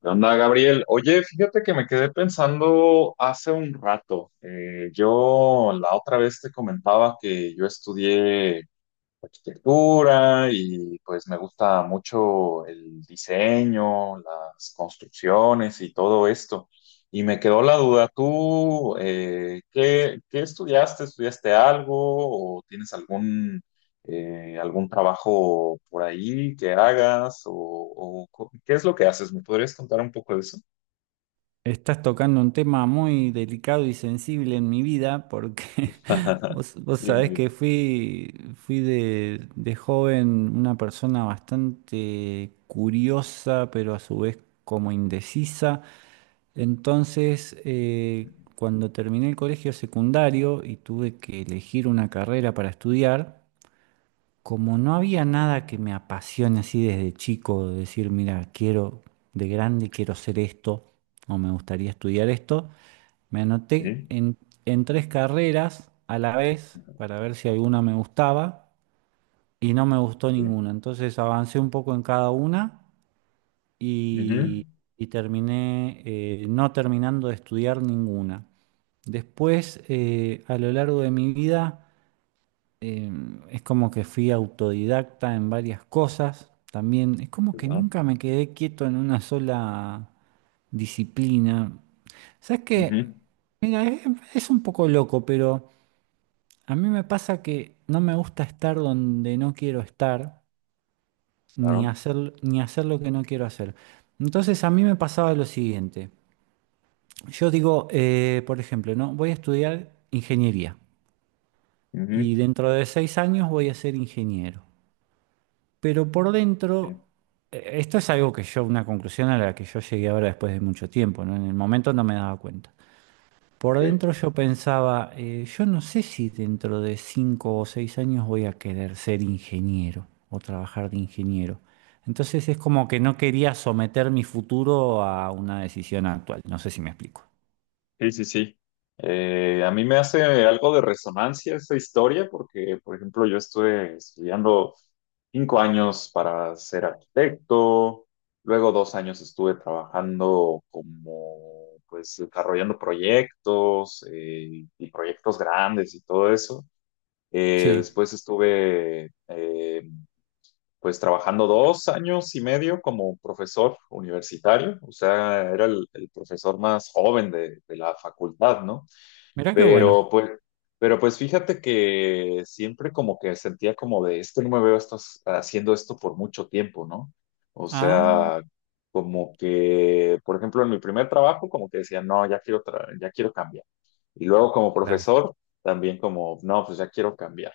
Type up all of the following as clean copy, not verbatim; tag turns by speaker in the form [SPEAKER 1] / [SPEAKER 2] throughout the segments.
[SPEAKER 1] ¿Qué onda, Gabriel? Oye, fíjate que me quedé pensando hace un rato. Yo la otra vez te comentaba que yo estudié arquitectura y pues me gusta mucho el diseño, las construcciones y todo esto. Y me quedó la duda, ¿tú qué estudiaste? ¿Estudiaste algo o tienes algún trabajo por ahí que hagas? ¿O qué es lo que haces? ¿Me podrías contar un poco de eso?
[SPEAKER 2] Estás tocando un tema muy delicado y sensible en mi vida porque vos
[SPEAKER 1] Dime,
[SPEAKER 2] sabés
[SPEAKER 1] dime.
[SPEAKER 2] que fui de joven una persona bastante curiosa, pero a su vez como indecisa. Entonces, cuando terminé el colegio secundario y tuve que elegir una carrera para estudiar, como no había nada que me apasione así desde chico, de decir, mira, quiero, de grande quiero ser esto, o me gustaría estudiar esto, me anoté
[SPEAKER 1] Sí,
[SPEAKER 2] en, en tres carreras a la vez para ver si alguna me gustaba y no me gustó
[SPEAKER 1] sí.
[SPEAKER 2] ninguna. Entonces avancé un poco en cada una y,
[SPEAKER 1] Ujú.
[SPEAKER 2] y terminé no terminando de estudiar ninguna. Después, a lo largo de mi vida, eh, es como que fui autodidacta en varias cosas. También es
[SPEAKER 1] Qué
[SPEAKER 2] como que
[SPEAKER 1] bueno.
[SPEAKER 2] nunca me quedé quieto en una sola disciplina. ¿Sabes qué?
[SPEAKER 1] Ujú.
[SPEAKER 2] Mira, es un poco loco, pero a mí me pasa que no me gusta estar donde no quiero estar, ni
[SPEAKER 1] Claro.
[SPEAKER 2] hacer, ni hacer lo que no quiero hacer. Entonces a mí me pasaba lo siguiente. Yo digo, por ejemplo, ¿no? Voy a estudiar ingeniería
[SPEAKER 1] Ujú.
[SPEAKER 2] y dentro de seis años voy a ser ingeniero. Pero por dentro,
[SPEAKER 1] Sí.
[SPEAKER 2] esto es algo que yo, una conclusión a la que yo llegué ahora después de mucho tiempo, ¿no? En el momento no me daba cuenta. Por
[SPEAKER 1] Ok.
[SPEAKER 2] dentro yo pensaba, yo no sé si dentro de cinco o seis años voy a querer ser ingeniero o trabajar de ingeniero. Entonces es como que no quería someter mi futuro a una decisión actual. No sé si me explico.
[SPEAKER 1] Sí, sí, sí. A mí me hace algo de resonancia esa historia porque, por ejemplo, yo estuve estudiando 5 años para ser arquitecto, luego 2 años estuve trabajando como, pues, desarrollando proyectos y proyectos grandes y todo eso.
[SPEAKER 2] Sí,
[SPEAKER 1] Después estuve, pues, trabajando 2 años y medio como profesor universitario, o sea, era el profesor más joven de la facultad, ¿no?
[SPEAKER 2] mirá qué bueno.
[SPEAKER 1] Pero pues, pero pues fíjate que siempre como que sentía como de, es que no me veo esto, haciendo esto por mucho tiempo, ¿no? O
[SPEAKER 2] Ah,
[SPEAKER 1] sea, como que, por ejemplo, en mi primer trabajo como que decía, no, ya quiero cambiar. Y luego como
[SPEAKER 2] claro.
[SPEAKER 1] profesor, también como, no, pues ya quiero cambiar.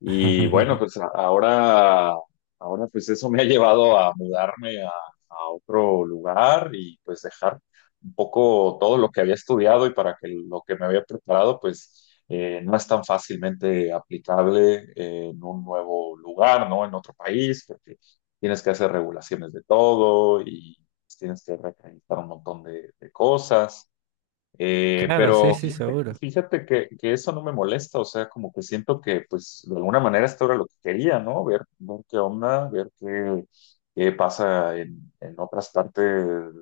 [SPEAKER 1] Y bueno, pues ahora pues eso me ha llevado a mudarme a otro lugar y pues dejar un poco todo lo que había estudiado y para que lo que me había preparado pues no es tan fácilmente aplicable en un nuevo lugar, ¿no? En otro país, porque tienes que hacer regulaciones de todo y pues, tienes que reacreditar un montón de cosas.
[SPEAKER 2] Claro, sí,
[SPEAKER 1] Pero
[SPEAKER 2] sí,
[SPEAKER 1] fíjate,
[SPEAKER 2] seguro.
[SPEAKER 1] fíjate que eso no me molesta, o sea, como que siento que, pues, de alguna manera esto era lo que quería, ¿no? Ver qué onda, ver qué pasa en otras partes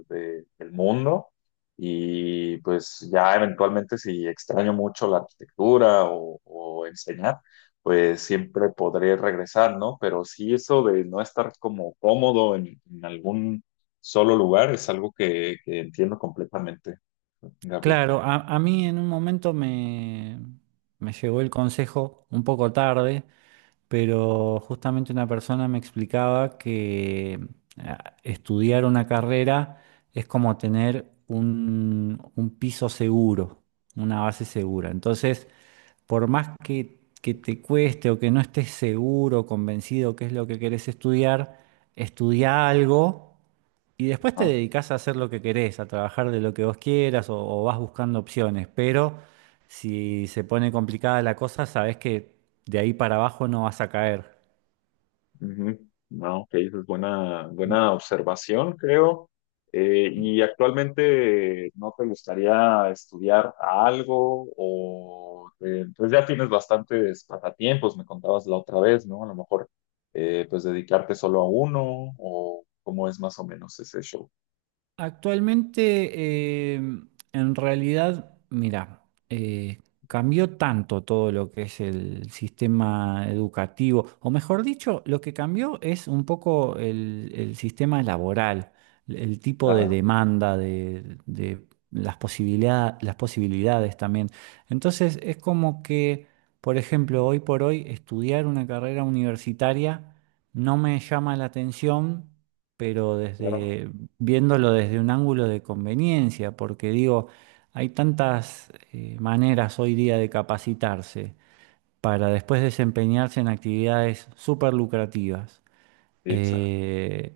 [SPEAKER 1] del mundo. Y pues ya eventualmente si extraño mucho la arquitectura o enseñar, pues siempre podré regresar, ¿no? Pero sí eso de no estar como cómodo en algún solo lugar es algo que entiendo completamente, Gabriel.
[SPEAKER 2] Claro, a mí en un momento me, me llegó el consejo un poco tarde, pero justamente una persona me explicaba que estudiar una carrera es como tener un piso seguro, una base segura. Entonces, por más que te cueste o que no estés seguro, convencido qué es lo que querés estudiar, estudia algo y después te
[SPEAKER 1] No,
[SPEAKER 2] dedicás a hacer lo que querés, a trabajar de lo que vos quieras o vas buscando opciones, pero si se pone complicada la cosa, sabés que de ahí para abajo no vas a caer.
[SPEAKER 1] ujú. No, ok, esa es buena, buena observación, creo. ¿Y actualmente no te gustaría estudiar algo? O pues ya tienes bastantes pasatiempos, me contabas la otra vez, ¿no? A lo mejor pues dedicarte solo a uno, o cómo es más o menos ese show.
[SPEAKER 2] Actualmente, en realidad, mira, eh, cambió tanto todo lo que es el sistema educativo, o mejor dicho, lo que cambió es un poco el sistema laboral, el tipo de
[SPEAKER 1] Claro,
[SPEAKER 2] demanda, de las posibilidad- las posibilidades también. Entonces, es como que, por ejemplo, hoy por hoy, estudiar una carrera universitaria no me llama la atención pero
[SPEAKER 1] claro.
[SPEAKER 2] desde viéndolo desde un ángulo de conveniencia, porque digo, hay tantas maneras hoy día de capacitarse para después desempeñarse en actividades súper lucrativas
[SPEAKER 1] Sí, exacto.
[SPEAKER 2] eh,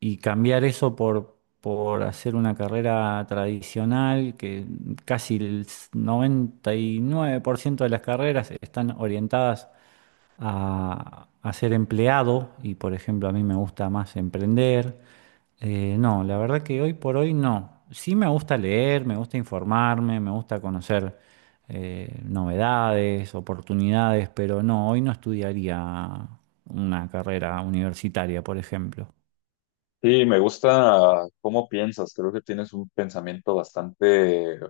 [SPEAKER 2] y cambiar eso por hacer una carrera tradicional, que casi el 99% de las carreras están orientadas a ser empleado y, por ejemplo, a mí me gusta más emprender. No, la verdad que hoy por hoy no. Sí me gusta leer, me gusta informarme, me gusta conocer novedades, oportunidades, pero no, hoy no estudiaría una carrera universitaria, por ejemplo.
[SPEAKER 1] Sí, me gusta cómo piensas. Creo que tienes un pensamiento bastante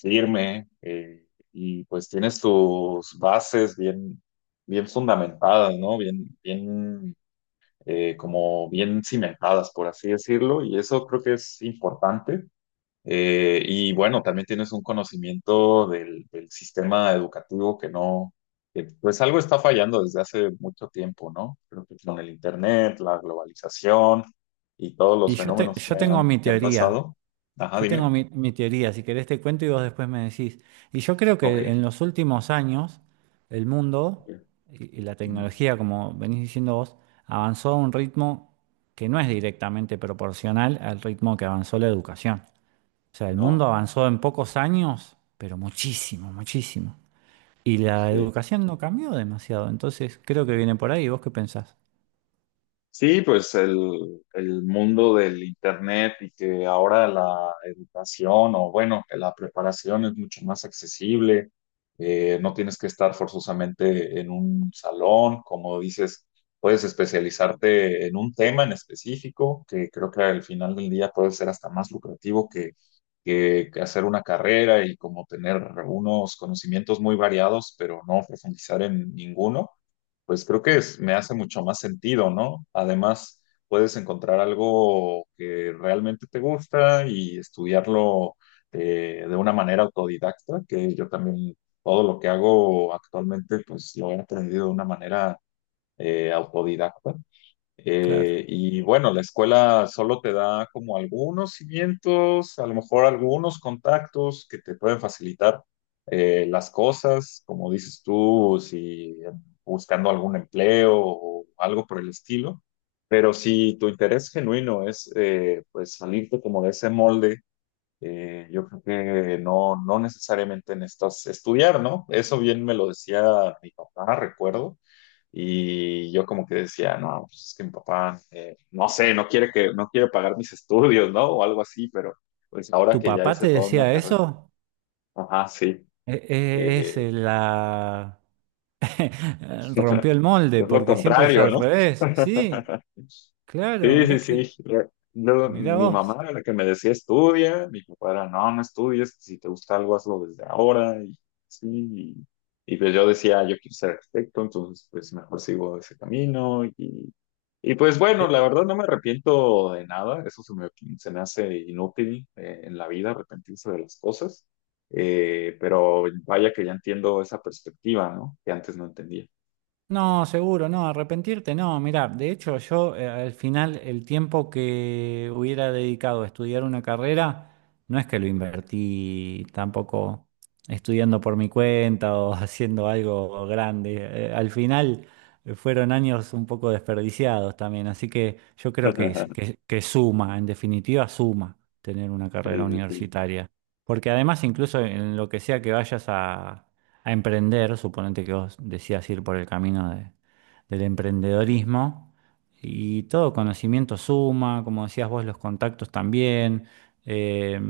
[SPEAKER 1] firme y pues tienes tus bases bien, bien fundamentadas, ¿no? Bien, bien, como bien cimentadas, por así decirlo. Y eso creo que es importante y bueno, también tienes un conocimiento del sistema educativo que no, que, pues algo está fallando desde hace mucho tiempo, ¿no? Creo que con el internet, la globalización y todos
[SPEAKER 2] Y
[SPEAKER 1] los
[SPEAKER 2] yo, te-
[SPEAKER 1] fenómenos que
[SPEAKER 2] yo tengo
[SPEAKER 1] han,
[SPEAKER 2] mi
[SPEAKER 1] que han
[SPEAKER 2] teoría.
[SPEAKER 1] pasado. Ajá,
[SPEAKER 2] Yo tengo
[SPEAKER 1] dime.
[SPEAKER 2] mi, mi teoría, si querés te cuento y vos después me decís. Y yo creo que en
[SPEAKER 1] Ok.
[SPEAKER 2] los últimos años el mundo y la
[SPEAKER 1] Mm,
[SPEAKER 2] tecnología, como venís diciendo vos, avanzó a un ritmo que no es directamente proporcional al ritmo que avanzó la educación. O sea, el mundo
[SPEAKER 1] no,
[SPEAKER 2] avanzó en pocos años, pero muchísimo, muchísimo. Y la
[SPEAKER 1] sí.
[SPEAKER 2] educación no cambió demasiado, entonces creo que viene por ahí. ¿Vos qué pensás?
[SPEAKER 1] Sí, pues el mundo del internet y que ahora la educación o bueno, que la preparación es mucho más accesible, no tienes que estar forzosamente en un salón, como dices, puedes especializarte en un tema en específico, que creo que al final del día puede ser hasta más lucrativo que hacer una carrera y como tener unos conocimientos muy variados, pero no profundizar en ninguno. Pues creo que me hace mucho más sentido, ¿no? Además, puedes encontrar algo que realmente te gusta y estudiarlo de una manera autodidacta, que yo también todo lo que hago actualmente, pues lo he aprendido de una manera autodidacta.
[SPEAKER 2] Claro.
[SPEAKER 1] Y bueno, la escuela solo te da como algunos cimientos, a lo mejor algunos contactos que te pueden facilitar las cosas, como dices tú, si buscando algún empleo o algo por el estilo. Pero si tu interés genuino es pues salirte como de ese molde yo creo que no, no necesariamente necesitas estudiar, ¿no? Eso bien me lo decía mi papá, recuerdo, y yo como que decía, no, pues es que mi papá, no sé, no quiere pagar mis estudios, ¿no? O algo así, pero pues ahora
[SPEAKER 2] ¿Tu
[SPEAKER 1] que ya
[SPEAKER 2] papá te
[SPEAKER 1] hice toda una
[SPEAKER 2] decía
[SPEAKER 1] carrera,
[SPEAKER 2] eso?
[SPEAKER 1] ajá, sí.
[SPEAKER 2] E- e- Es,
[SPEAKER 1] eh,
[SPEAKER 2] la, eh, rompió el molde,
[SPEAKER 1] Es lo
[SPEAKER 2] porque siempre es
[SPEAKER 1] contrario,
[SPEAKER 2] al
[SPEAKER 1] ¿no?
[SPEAKER 2] revés. Sí, claro,
[SPEAKER 1] Sí,
[SPEAKER 2] mirá
[SPEAKER 1] sí,
[SPEAKER 2] que,
[SPEAKER 1] sí. Luego,
[SPEAKER 2] mirá
[SPEAKER 1] mi mamá
[SPEAKER 2] vos.
[SPEAKER 1] era la que me decía estudia, mi papá era no, no estudies, si te gusta algo hazlo desde ahora y sí. Y pues yo decía, "Ah, yo quiero ser arquitecto, entonces pues mejor sigo ese camino y pues bueno,
[SPEAKER 2] Eh,
[SPEAKER 1] la verdad no me arrepiento de nada, eso se me hace inútil en la vida arrepentirse de las cosas, pero vaya que ya entiendo esa perspectiva, ¿no? Que antes no entendía.
[SPEAKER 2] No, seguro, no, arrepentirte, no. Mirá, de hecho yo al final el tiempo que hubiera dedicado a estudiar una carrera, no es que lo invertí tampoco estudiando por mi cuenta o haciendo algo grande. Al final fueron años un poco desperdiciados también, así que yo creo que, es- que suma, en definitiva suma tener una
[SPEAKER 1] Sí,
[SPEAKER 2] carrera
[SPEAKER 1] sí, sí.
[SPEAKER 2] universitaria. Porque además incluso en lo que sea que vayas a emprender, suponete que vos decías ir por el camino de- del emprendedorismo, y todo conocimiento suma, como decías vos, los contactos también, eh,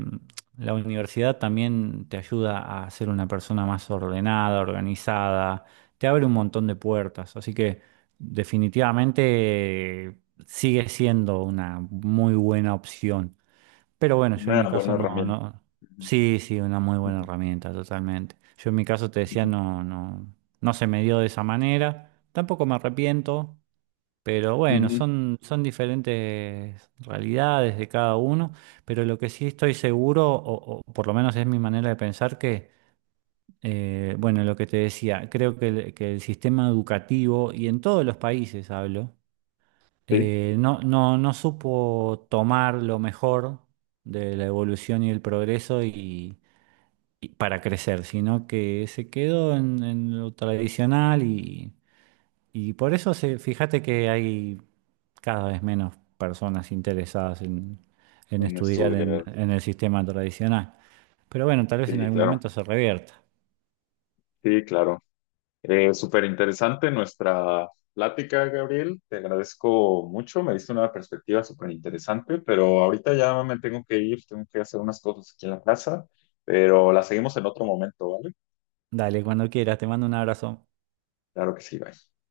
[SPEAKER 2] la universidad también te ayuda a ser una persona más ordenada, organizada, te abre un montón de puertas, así que definitivamente eh, sigue siendo una muy buena opción. Pero bueno, yo en mi
[SPEAKER 1] Una buena
[SPEAKER 2] caso no,
[SPEAKER 1] herramienta.
[SPEAKER 2] no.
[SPEAKER 1] Ujú,
[SPEAKER 2] Sí, sí, una muy buena
[SPEAKER 1] ujú,
[SPEAKER 2] herramienta, totalmente. Yo en mi caso te decía,
[SPEAKER 1] ujú,
[SPEAKER 2] no, no, no se me dio de esa manera. Tampoco me arrepiento, pero bueno,
[SPEAKER 1] ujú.
[SPEAKER 2] son, son diferentes realidades de cada uno. Pero lo que sí estoy seguro, o por lo menos es mi manera de pensar, que, bueno, lo que te decía, creo que el sistema educativo, y en todos los países hablo,
[SPEAKER 1] Sí,
[SPEAKER 2] no, no, no supo tomar lo mejor de la evolución y el progreso y para crecer, sino que se quedó en lo tradicional y por eso se, fíjate que hay cada vez menos personas interesadas en
[SPEAKER 1] en
[SPEAKER 2] estudiar
[SPEAKER 1] estudiar.
[SPEAKER 2] en el sistema tradicional. Pero bueno, tal vez en
[SPEAKER 1] Sí,
[SPEAKER 2] algún
[SPEAKER 1] claro.
[SPEAKER 2] momento se revierta.
[SPEAKER 1] Sí, claro. Súper interesante nuestra plática, Gabriel. Te agradezco mucho. Me diste una perspectiva súper interesante, pero ahorita ya me tengo que ir. Tengo que hacer unas cosas aquí en la casa, pero la seguimos en otro momento, ¿vale?
[SPEAKER 2] Dale, cuando quieras, te mando un abrazo.
[SPEAKER 1] Claro que sí, bye.